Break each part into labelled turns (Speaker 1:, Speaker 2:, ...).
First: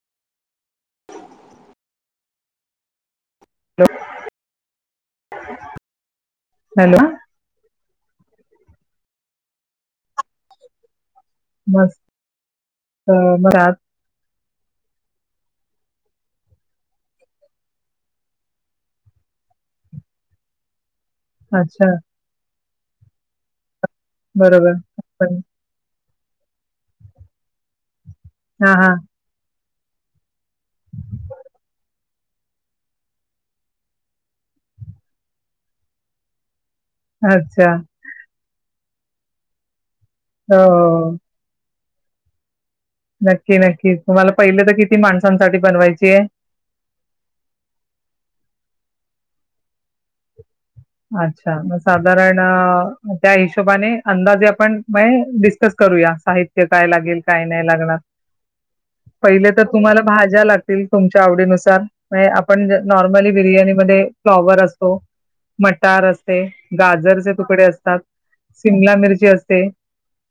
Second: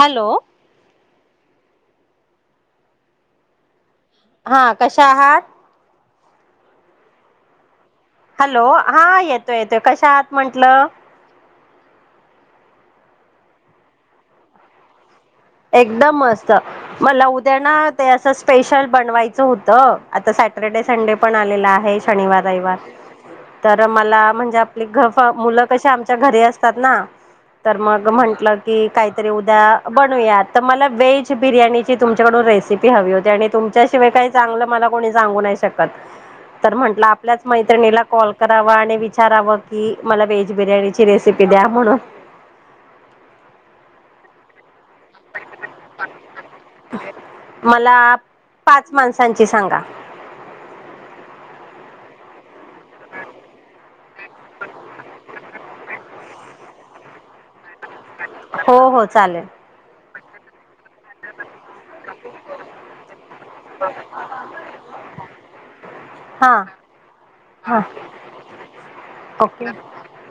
Speaker 1: Hello.
Speaker 2: Hello
Speaker 1: हा कशा आहात?
Speaker 2: हॅलो.
Speaker 1: हॅलो हा येतोय येतोय कशा आहात म्हंटलं.
Speaker 2: मस्त बर [unintelligible]
Speaker 1: एकदम मस्त, मला उद्या ना ते असं स्पेशल बनवायचं होतं आता सॅटरडे, संडे पण आलेला
Speaker 2: अच्छा
Speaker 1: आहे शनिवार रविवार तर मला म्हणजे
Speaker 2: बरोबर
Speaker 1: आपली गप्पा
Speaker 2: पण
Speaker 1: मुलं कशी आप च्या घरी असतात ना तर मग म्हंटलं
Speaker 2: हा
Speaker 1: की
Speaker 2: हा
Speaker 1: काहीतरी उद्या मला वेज बिर्याची तुमच्याकडून रेसिपी हवी होती आणि तुमच्यािवाय काही चांगलं मला कोणी सांगू नाही शकत तर म्हटल आपल्याच
Speaker 2: अच्छा
Speaker 1: मैत्रिला कॉल करावा आणि विचाराव की मला व्हेज
Speaker 2: हो
Speaker 1: बिर्याणीची
Speaker 2: हो
Speaker 1: रेसिपी द्या म्हणून.
Speaker 2: नक्की नक्की तुम्हाला पहिलं तर किती ती माणसांसाठी बनवायची आहे.
Speaker 1: सची सांगा.
Speaker 2: अच्छा मग साधारण त्या हिशोबाने अंदाजे आपण डिस्कस क करूया साहित्य काय लागेल काय नाही लागणार.
Speaker 1: हो हो चालेल.
Speaker 2: पहिले तर तुम्हाला भाज्या लागतील तुमच्या आवडीनुसार आपण नॉर्मली बिर्याणी मध्ये फ्लॉवर असतो, मटार असते,
Speaker 1: हां
Speaker 2: गाजरचे तुकडे
Speaker 1: हां
Speaker 2: असतात, शिमला मिरची
Speaker 1: ओके
Speaker 2: असते.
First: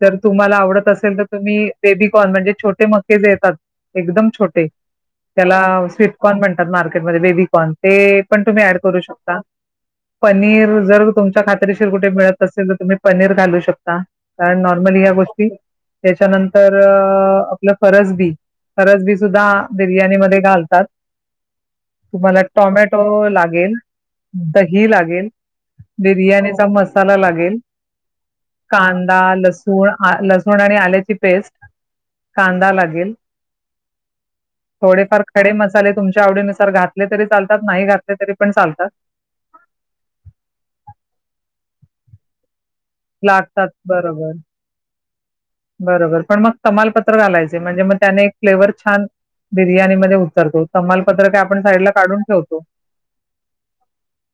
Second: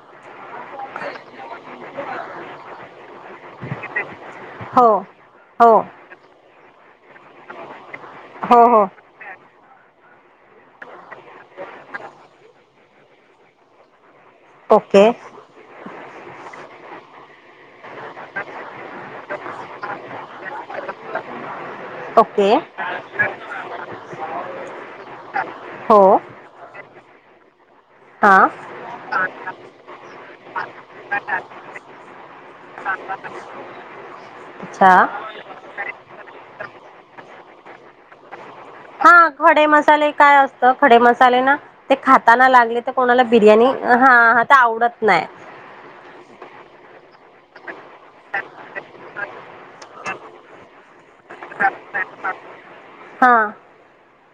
Speaker 2: जर तुम्हाला आवडत असेल तर तुम्ही बेबिकॉन म्हणजे छोटे मकेज येतात एकदम छोटे
Speaker 1: हो
Speaker 2: त्याला
Speaker 1: हो
Speaker 2: स्वीटकॉर्न म्हणतात. मार्केट म बेबीकॉन ते पण
Speaker 1: हो
Speaker 2: तुम्ही ऍड
Speaker 1: हो
Speaker 2: करू शकता पनीर जर तुमच्या खात्रीशीर कुठे मिळत असेल तर तुम्ही पनीर घालू शकता कारण नॉर्मली
Speaker 1: ओके
Speaker 2: ह्या गोष्टी त्याच्यानंतर आपलं फरज बी करस बी सुद्धा बिर्याणी म घालतात तुम्हाला
Speaker 1: ओके
Speaker 2: टॉमॅटो लागेल ही लागेल
Speaker 1: हो
Speaker 2: बिर्याणीचा मसाला लागेल
Speaker 1: हां
Speaker 2: कांदा लसूण लसूण आणि आल्याची पेस्ट
Speaker 1: कांदा
Speaker 2: थोडेफार खडे मसाले तुमच्या आवडीनुसार घातले तरी चालतात नाही घातले तरी पण चालतात
Speaker 1: हां खडे मसाले काय असत खडे मसाले ना ते खाताना लागले कोणाला बिर्याणी
Speaker 2: लागतात बरोबर,
Speaker 1: हा तर आवडत नाही
Speaker 2: बरोबर पण मग कमालपत्र घालायचे म्हणजे मग त्याने एक फ्लेवर छान बिर्याणी म तो तमालपत्र का आपण साईडला काढून ठेवतो
Speaker 1: हां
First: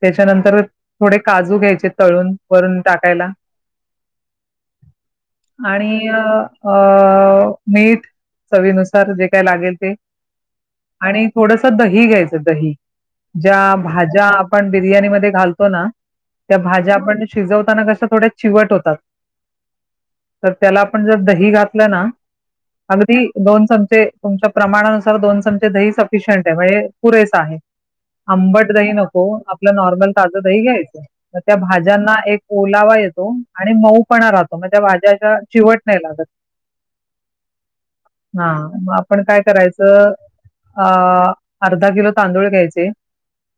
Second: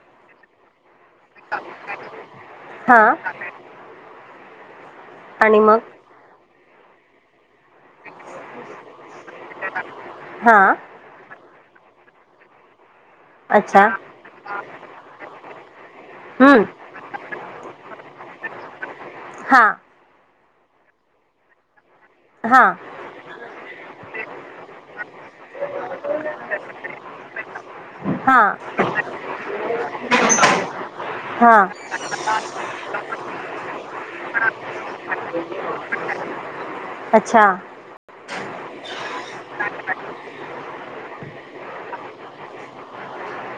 Speaker 2: त्याच्यानंतर थोडे काजू घ्यायचे तळून वरून टाकायला
Speaker 1: हां आणि मग
Speaker 2: अ मीठ चवीनुसार जे काय लागेल ते
Speaker 1: हां
Speaker 2: आणि थोडस दही घ्यायचं दही ज्या
Speaker 1: अच्छा
Speaker 2: भाज्या आपण बिर्याणी म घालतो ना त्या
Speaker 1: हम्म
Speaker 2: भाज्या आपण शिजवताना कशा थोड्या चिवट होतात
Speaker 1: हां
Speaker 2: तर त्याला आपण जर दही घातलं ना
Speaker 1: हां
Speaker 2: अगदी दोन चमचे तुमच्या प्रमाणानुसार दोन चमचे दही सफिशियंट आहे म्हणजे पुरे आहे
Speaker 1: हां
Speaker 2: आंबट दही नको आपलं नॉर्मल ताजं दही घ्यायचं तर त्या
Speaker 1: हां
Speaker 2: भाज्यांना एक ओलावा आणि म पणा राहतो म्हणज्याच्या शेवट नाही लागत
Speaker 1: अच्छा
Speaker 2: हा आपण काय करायचं अ अर्धा किलो तांदूळ घ्यायचे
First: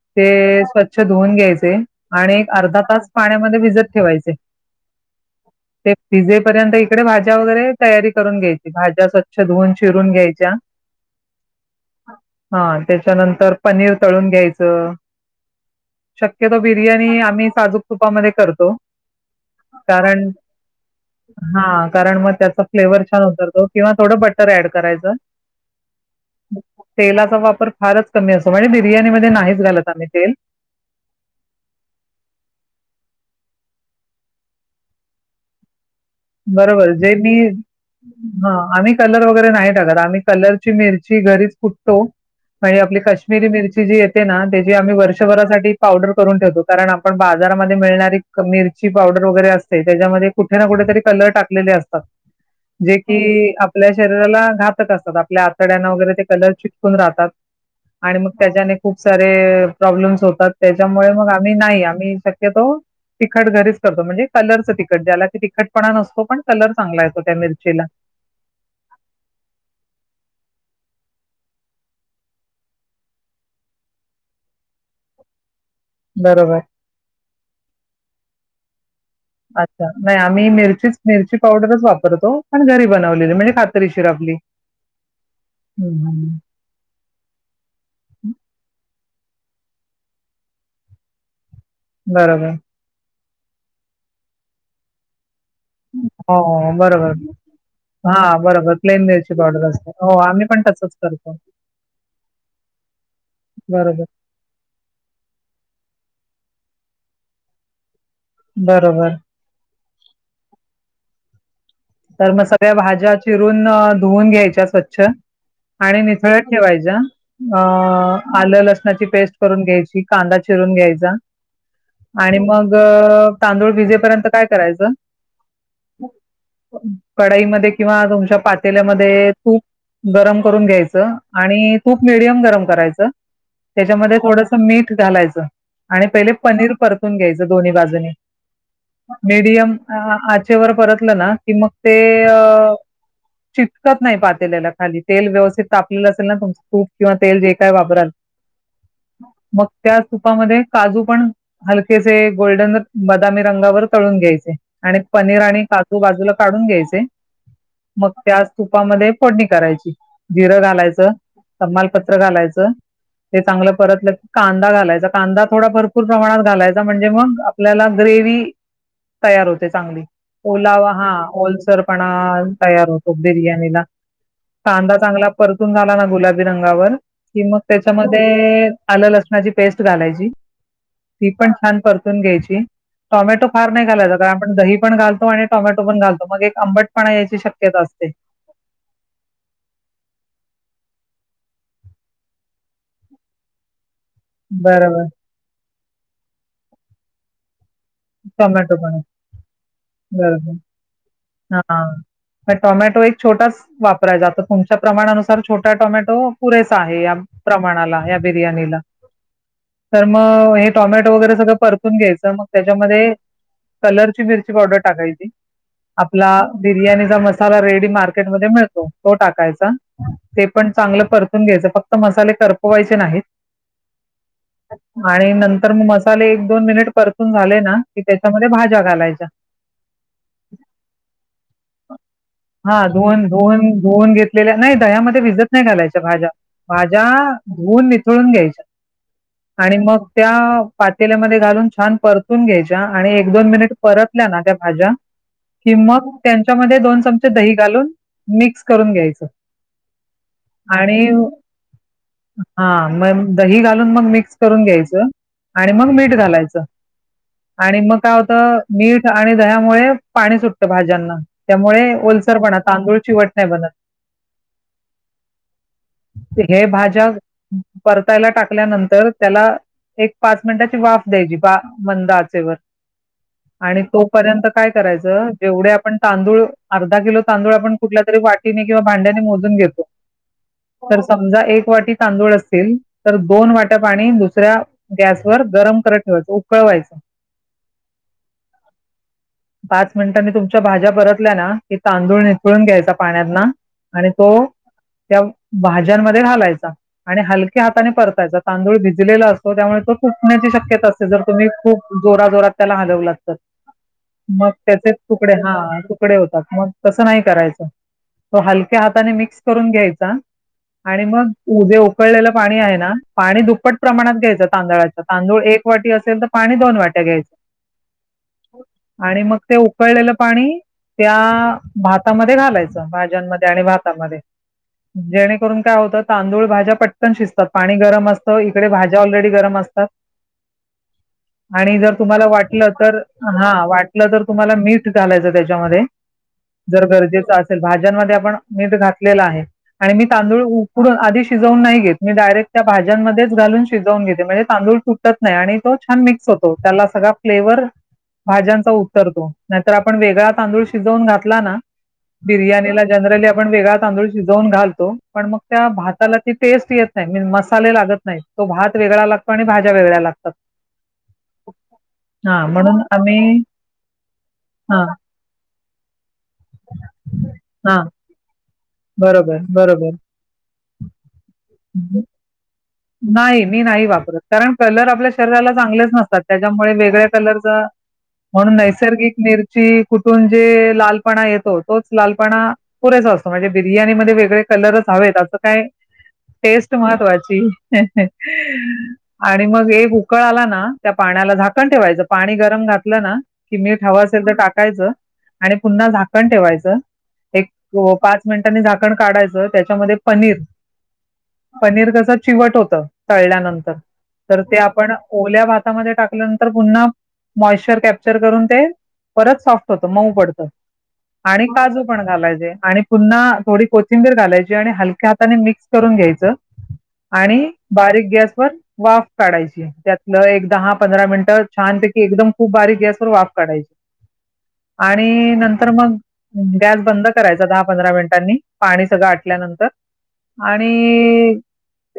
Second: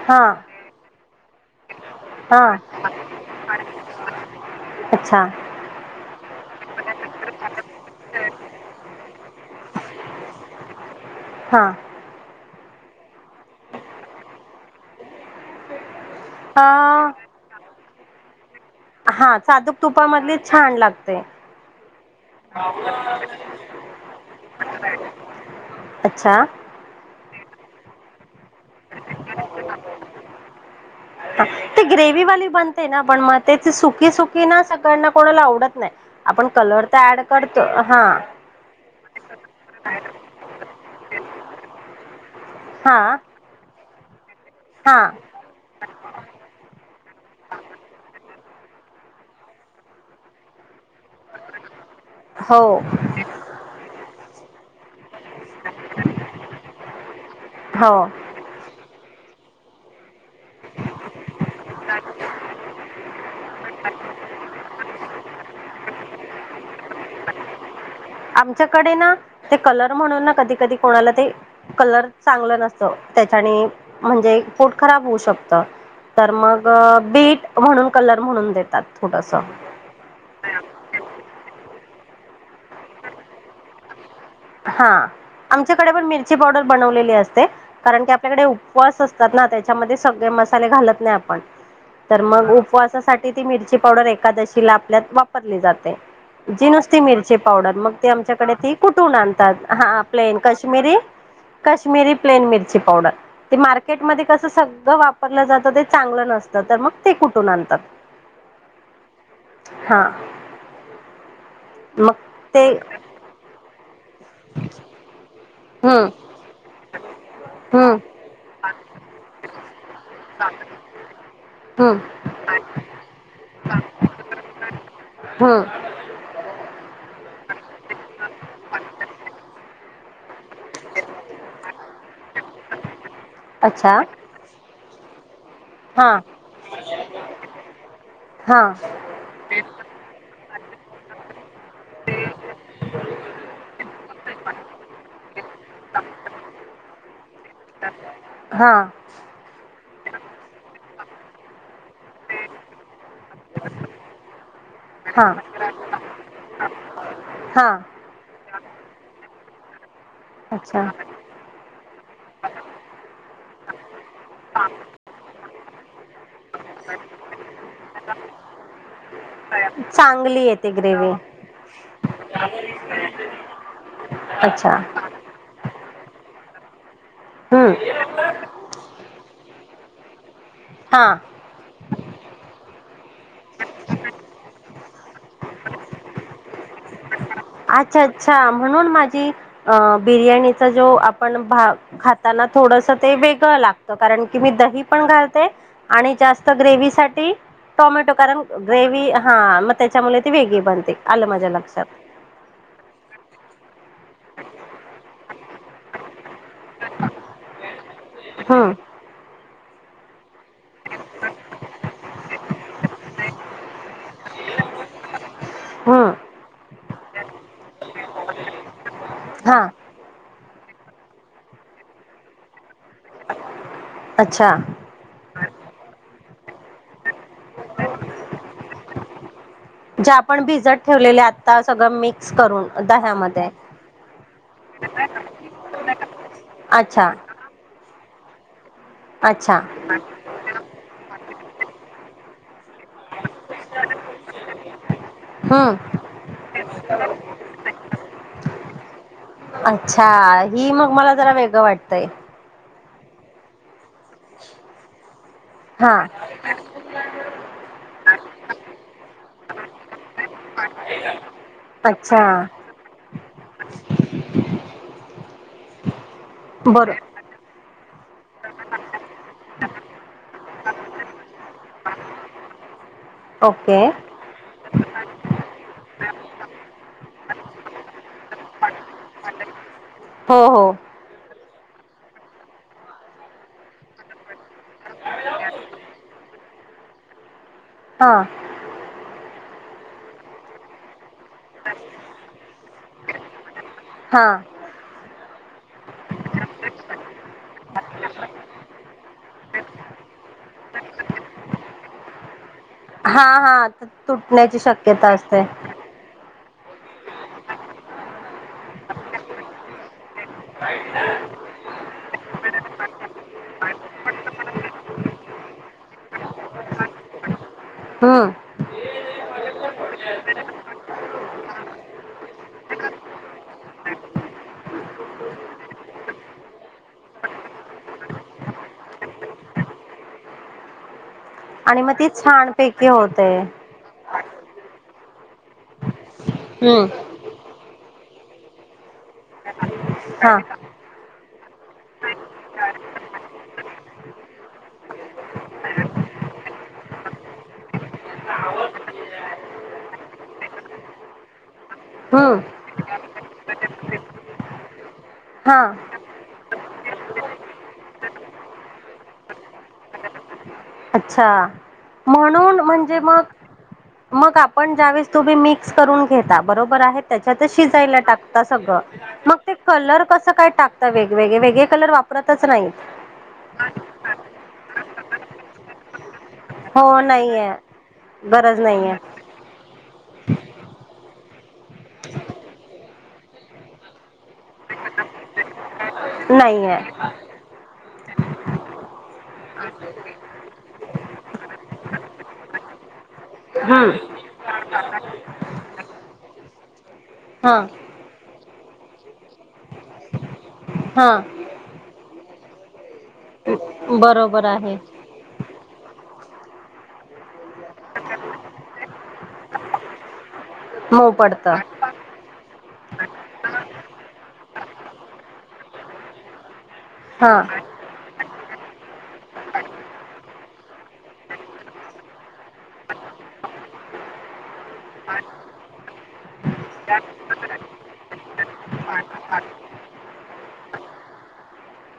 Speaker 1: हां
Speaker 2: ते स्वच्छ धुवून घ्यायचे आणि
Speaker 1: हां
Speaker 2: अर्धा तास पाण्यामध्ये भिजत ठेवायचे
Speaker 1: अच्छा
Speaker 2: ते वििजेपर्यंत तिकडे भाज्या वगैरे तयारी करून घ्यायची भाज्या स्वच्छ धुवून शिरून घ्यायच्या
Speaker 1: हां
Speaker 2: हा त्याच्यानंतर पनीर तळून घ्यायचं शक्यतो बिर्याणी आम्ही साजूक तुपामध्ये करतो
Speaker 1: हा चादूक
Speaker 2: कारण
Speaker 1: तुपामधली छान लागते
Speaker 2: हा कारण मग त्याचा फ्लेवर छान होतरतो किंवा थोडं बटर ऍड करायचं
Speaker 1: अच्छा
Speaker 2: तेलाचा वापर फारच क म्हणजे बिर्याणी म नाहीच घालत आम्ही तेल
Speaker 1: ते ग्रेववाली बनते ना पण मग ते सुकी सुकी ना सगळ्यांना कोणाला आवडत नाही आपण कलर
Speaker 2: बरोबर
Speaker 1: तर
Speaker 2: जे
Speaker 1: ॲड
Speaker 2: मी
Speaker 1: करतो हां
Speaker 2: हा आम्ही कलर वगैरे नाही टाकत आम्ही कलरची मिरची घरीच फटतो आणिे आपली
Speaker 1: हां
Speaker 2: काश्मीरी मिरची जी येत ना त्याची आम्ही
Speaker 1: हां
Speaker 2: वर्षभरासाठी पावडर करून ठेवतो कारण आपण बाजारामध्ये मिळणारी मिरची पावडर वगैरे असते त्याच्यामध्ये कुठे ना कुठेेतरी कलर टाकले असते
Speaker 1: हो
Speaker 2: जे कि आपल्या शरीराला घातक आपल्या आतड वगैरे कलर चटकून राहतात
Speaker 1: हो
Speaker 2: आणि मग त्याच्याने खूप सारे प्रॉब्लेम्स होतात त्याच्यामुळे मग आम्ही नाही आम्ही शक्यतो तिखट घरीच करतो म्हणजे कलरचं तिकखट ज्याला त तिखटपणा नसतो पण कलर चांगला येतो त्या मिरचीला.
Speaker 1: आमच्याकडे ना ते कलर म्हणून ना कधी कधी कोणाला ते कलर चांगलं नसतं त्याच्याने म्हणजे पोट खराब होऊ शकत तर
Speaker 2: बरोबर.
Speaker 1: मग बीट म्हणून कलर म्हणून देतात थोडंसं
Speaker 2: अच्छा नाही आम्ही मिरचीच मिरची पावडरच वापरतो पण घरी बनवलेली म्हणजे खात
Speaker 1: हा आमच्याकडे पण
Speaker 2: हम्म.
Speaker 1: मिरची पावडर बनवलेली असते. कारण की आपल्याकडे उपवास अस त्याच्यामध्ये सगळे मसाले घालत नाही आपण तर मग
Speaker 2: बरोबर
Speaker 1: उपवासासाठी ती मिरची पावडर एकादशीला आपल्यात [unintelligible] जाते
Speaker 2: हो हो.
Speaker 1: नुसती
Speaker 2: बरोबर
Speaker 1: मिरची पावडर मग ते
Speaker 2: हा
Speaker 1: आमच्याकडे
Speaker 2: बरोबर प्लेन
Speaker 1: कुूठून
Speaker 2: मिरची
Speaker 1: आणतात.
Speaker 2: पावडर असते
Speaker 1: हा
Speaker 2: हो
Speaker 1: प्लेन
Speaker 2: आम्ही पण
Speaker 1: कश्मीरी
Speaker 2: तसंच करतो.
Speaker 1: काश्मीरी प्लेन मिरची पावडर ते
Speaker 2: बरोबर.
Speaker 1: मार्केटमध्येध्ये कस सगळं वापरलं जातं ते चांगलं नसतं. तर मग ते कुठून आणतात.
Speaker 2: बरोबर.
Speaker 1: हा
Speaker 2: तर मग सगळ्या भाज्या चिरून धुवन घ्यायच्या स्वच्छ. आणि
Speaker 1: हम्म
Speaker 2: निथळत ठेवायच्या
Speaker 1: हम्म
Speaker 2: आलं लसणाची पेस्ट करून घ्यायची कांदा. चिरून घ्यायचा.
Speaker 1: हम्म
Speaker 2: आणि मग तांदूळ भिजेपर्यंत काय करायचं.
Speaker 1: हम्म
Speaker 2: कडाईमध्ये किंवा तुमच्या पातेल्यामध्ये तूप गरम करून घ्यायच आणि तूप मिडियम गरम करायचं
Speaker 1: अच्छा
Speaker 2: त्याच्यामध्ये थोडस मीठ घालायचं. आणि
Speaker 1: हां
Speaker 2: पहिले पनीर परतून घ्यायचं दोन्ही बाजून
Speaker 1: हां
Speaker 2: मेडियम परतलं ना कि मग ते चिटकत नाही पातेल्याला खाली तेल व्यवस्थित तापलेलं असेल ना तुमच तूप किंवा तेल जे काय वापराल
Speaker 1: हां
Speaker 2: मग त्या तूपामध्ये काजू पण हलकेसे गोल्डन बदामी रंगावर तळून घ्यायचे आणि
Speaker 1: हां
Speaker 2: पनीर आणि काजू बाजूला घ्यायचे
Speaker 1: हां
Speaker 2: मग त्या तुपामध्ये फोडनी करायची. जिरं
Speaker 1: अच्छा
Speaker 2: घालायचं, तमालपत्र घालायचं. ते चांगलं परतलं कांदा घालायचा कांदा थोडा भरपूर प्रमाणात घालायचा म्हणजे मग आपल्याला ग्रेवी तयार होते चांगली
Speaker 1: येते
Speaker 2: ओलावा
Speaker 1: ग्रेवी
Speaker 2: हा. ओलसरपणा तयार होतो बिर्यानीला
Speaker 1: अच्छा
Speaker 2: कांदा चांगला परतून झाला गुलाबी रंगावर कि मग
Speaker 1: हम्म
Speaker 2: त्याच्यामध्ये आलं लसणाची पेस्ट घालायची.
Speaker 1: हां
Speaker 2: ती पण छान परतून घ्यायची टोमॅटो फार नाही घालायचा कारण आपण दही पण घालतो आणि टोमॅटो पण घालतो मग एक आंबट पण येतो.
Speaker 1: अच्छा अच्छा म्हणून माझी अ बिर्याणी ज आपण खाताना थोडंसं ते वेगळ लागतं. कारण की मी दही पण
Speaker 2: बरोबर
Speaker 1: घालते आणि जास्त ग्रेवी साठी टोमॅटो कारण
Speaker 2: टोमॅटो पण
Speaker 1: ग्रेवी हा मग त्याच्यामुळे ती
Speaker 2: बरोबर.
Speaker 1: वेगळी बनते आलं माझ्या लक्षात.
Speaker 2: म टोमॅटो एक छोटाच वापरायचा आता तुमच्या प्रमाणानुसार छोटा टोमॅटो पुरेसा आहे या प्रमाणाला या
Speaker 1: हम्म
Speaker 2: बिर्याणीला तर मग हे टोमॅटो वगैरे सगळं परतून घ्यायच मग त्याच्यामध्ये कलर. मिरची पावडर टाकायची.
Speaker 1: हम्म
Speaker 2: आपला बिर्याणीचा मसाला रेडी मार्केटमध्ये मिळतो तो
Speaker 1: हा
Speaker 2: टाकायचा ते पण चांगलं परतून घ्यायचं फक्त मसाले करपवायचे नाहीत.
Speaker 1: अच्छा
Speaker 2: आणि नंतर मग मसाले एक दोन मिनिट परतून झाले ना की त्याच्यामध्ये भाज्या घालायच्या.
Speaker 1: जे आपण भिजत ठेवलेले आता सगळं मिक्स करून
Speaker 2: हां, धुवून
Speaker 1: दह्यामध्ये?
Speaker 2: धुवून धुवून घेतलेल्या नाही दह्यामध्ये भिजत नाही घालायच्या भाज्या, भाज्या
Speaker 1: अच्छा
Speaker 2: धुवन ळून घ्यायच्या
Speaker 1: अच्छा
Speaker 2: आणि मग त्या पातेल्यामध्ये घालून छान परतून घ्यायच्या आणि एक दोन मिनिट परतल्या ना त्या भाज्या कि
Speaker 1: हम्म
Speaker 2: मग त्यांच्यामध्ये दोन चमचे दही घालून मिक्स करून घ्यायचं.
Speaker 1: अच्छा हि मग मला जरा वेगळं वाटतंय.
Speaker 2: हा मग दही घालून मग मिक्स करून घ्यायचं आणि मग
Speaker 1: हा
Speaker 2: मीठ घालायचं.
Speaker 1: [inaudible]
Speaker 2: आणि मग काय होतं मीठ आणि दह्यामुळे पाणी सुटतं भाज्यांना त्यामुळे
Speaker 1: अच्छा
Speaker 2: ओलसर पणा तांदूळ चीवट ये बघा.
Speaker 1: [unintelligible]
Speaker 2: हे
Speaker 1: बरं
Speaker 2: भाज्या परतायला टाकल्यानंतर त्याला एक पाच मिनिटाची वाफ द्यायची बा मंद आचेवर
Speaker 1: ओके
Speaker 2: आणि तोपर्यंत काय करायचं जेवढे आपण तांदूळ अर्धा किलो तांदूळ आपण कुठल्या तरी वाटीने किंवा भांड्याने मोजून घेतो
Speaker 1: हो हो
Speaker 2: तर समजा एक वाटी तांदूळ असतील तर दोन वाट्या पाणी दुसऱ्या गॅस वर गरम करत ठेवायच उकळ वायच.
Speaker 1: हा
Speaker 2: पाच मिनिटां मी तुमच्या भाज्या परतल्या ना की तांदूळ निसळून घ्यायचा पाण्यातना आणि
Speaker 1: हा
Speaker 2: तो त्या भाज्यांमध्ये हालायचा आणि हलके हाताने परतायचा तांदूळ भिजलेला असतो त्यामुळे तो तुटण्याची शक्यता असते जर तुम्ही खूप जोरा जोरत त्याला हलवला तर
Speaker 1: हा
Speaker 2: लागतात
Speaker 1: हा
Speaker 2: मग
Speaker 1: तुटण्याची
Speaker 2: त्याचेच
Speaker 1: शक्यता
Speaker 2: तुकडे
Speaker 1: असते
Speaker 2: हा तुकडे होतात. मग तसं नाही करायचं तो हलक्या हाताने मिक्स करून घ्यायचा आणि मग उकळलेलं पाणी आहे ना पाणी दुप्पट प्रमाणात घ्यायचं तांदळाच तांदूळ एक वाटी अस तर पाणी दोन वाट्या घ्यायच
Speaker 1: हम्म.
Speaker 2: आणि मग ते उकळलेलं पाणी त्या भातामध्ये घालायचं भाज्यांमध्ये आणि भातामध्ये जेणेकरून काय होतं तांदूळ भाज्या पट्टन शिजतात पाणी गरम असतं इकडे भाज्या ऑलरेडी गरम अस असतात.
Speaker 1: [unintelligible]
Speaker 2: आणि जर
Speaker 1: मग ती
Speaker 2: तुम्हाला वाटलं
Speaker 1: छानपैकी
Speaker 2: तर
Speaker 1: होते
Speaker 2: हा वाटलं तर तुम्हाला मीठ घालायचं त्याच्यामध्ये जर
Speaker 1: हम्म
Speaker 2: गरजेच असेल भाजीत आपण मीठ घातले आहे आणि मी
Speaker 1: हा
Speaker 2: तांदूळ उकडून आधीच शिजवून नाही घेत मी डायरेक्ट त्या भाज्यांमध्येच घालून शिजवून घेते म्हणजे तांदूळ तुटत नाही आणि तो छान मिक्स होतो त्याला सगळा फ्लेवर भाज्यांचा उत्तरतो नाहीतर आपण वेगळा तांदूळ शिजवून घातला ना
Speaker 1: हम्म
Speaker 2: बिर्याणीला जनरली आपण वेगळा तांदूळ शिजवून घालतो पण मग
Speaker 1: हा
Speaker 2: त्या भाताला ते टेस्ट येत नाही मीन मसाले लागत नाही तो भात वेगळा लागतो आणि भाज्या वेगळ्या लागतात.
Speaker 1: अच्छा
Speaker 2: हां
Speaker 1: म्हणून म्हणजे
Speaker 2: आम्ही
Speaker 1: मग मग आपण
Speaker 2: हां
Speaker 1: ज्या वळे तुम्ही मिक्स करून घेता बरोबर आहे त्याच्यात
Speaker 2: हां
Speaker 1: शिजयला टाकता सगळ मग
Speaker 2: बरोबर,
Speaker 1: ते
Speaker 2: बरोबर.
Speaker 1: कलर कसं काय टाकत वेगवेगळे वेगळे
Speaker 2: हं,
Speaker 1: कलर
Speaker 2: हं.
Speaker 1: वापरतच नाही?
Speaker 2: नाही मी नाही वापरत कारण कलर आपल्या शरीराला चांगलेच नसतात त्याच्यामुळे
Speaker 1: हो
Speaker 2: वेगळ्या
Speaker 1: नाहीये
Speaker 2: कलरचा म्हणून
Speaker 1: गरज नाहीये
Speaker 2: नैसर्गिक मिरची कुठून जे लालपणा येतो तोच लालपणा पुरेसा असतो म्हणजे बिर्याणी मध्ये वेगळे कलरच हवे त्याचं काय टेस्ट
Speaker 1: नाहीये
Speaker 2: महत्वाची आणि मग एक उकळ आला ना त्या पाण्याला झाकण ठेवायचं पाणी गरम घातलं ना की मीठ हव
Speaker 1: हम्म
Speaker 2: असेल तर टाकायचं आणि पुन्हा झाकण ठेवायचं एक
Speaker 1: हा
Speaker 2: पाच मिनिटांनी झाकण काढायचं त्याच्यामध्ये पनीर
Speaker 1: हा
Speaker 2: पनीर तस चिवट होत तळल्यानंतर
Speaker 1: बरोबर
Speaker 2: ते
Speaker 1: आहे
Speaker 2: आपण ओल्या भातामध्ये टाक ल्यानंतर पुन्हा मॉइश्चर कॅप्चर करून ते परत सॉफ्ट होतं मऊ पडतं
Speaker 1: मऊ
Speaker 2: आणि
Speaker 1: पडतं
Speaker 2: काजू पण घालायचे. आणि पुन्हा थोडी कोथिंबीर घालायची आणि हलक्या हाताने मिक्स करून घ्यायचं
Speaker 1: हा
Speaker 2: आणि बारीक गॅसवरर वाफ काढायची त्यातलं एक दहा पंधरा मिनिटं छानपैकी एकदम खूप बारीक गॅस वर वाफ काढायची
Speaker 1: [unintelligible]
Speaker 2: आणि नंतर मग गॅस बंद करायचा दहा पंधरा मिनिटांनी पाणी सगळं आठ ल्या तर आणि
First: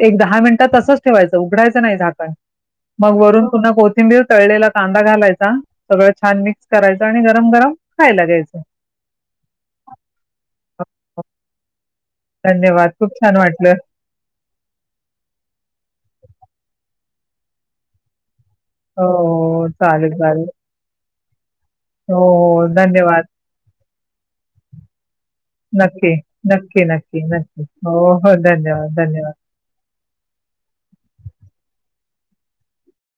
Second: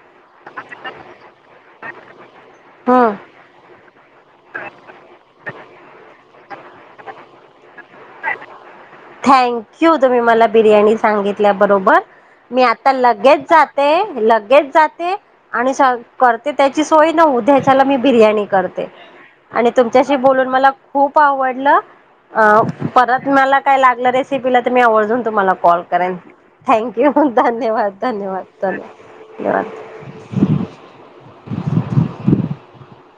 Speaker 2: एक दहा मिनिटात तसंच ठेवायचं उघडायचं नाही झाकण
Speaker 1: हम्म
Speaker 2: मग वरून पुन्हा कोथिंबीर तळलेला कांदा घालायचा सगळं छान मिक्स करायचं आणि गरम गरम खायला घ्यायचं
Speaker 1: थँक यू तुम्ही मला बिर्याणी सांगितल्याबरोबर मी
Speaker 2: धन्यवाद,
Speaker 1: आता
Speaker 2: खूप छान
Speaker 1: लगेच
Speaker 2: वाटलं.
Speaker 1: जाते लगेच जाते आणि करते त्याची सोय न्याच्या मी बिर्याणी करते
Speaker 2: हो, हो,
Speaker 1: आणि
Speaker 2: चालेल,
Speaker 1: तुमच्याशी बून
Speaker 2: चालेल.
Speaker 1: मला खूप आवड
Speaker 2: हो, हो, धन्यवाद.
Speaker 1: परत मला काय लालं रेसिीलाी आवड तुम्हाला कॉल
Speaker 2: नक्की,
Speaker 1: करेन
Speaker 2: नक्की, नक्की,
Speaker 1: थँक्यू
Speaker 2: नक्की.
Speaker 1: धन्यवाद
Speaker 2: हो, हो,
Speaker 1: धन्यवाद न्य
Speaker 2: धन्यवाद.
Speaker 1: धन्यवाद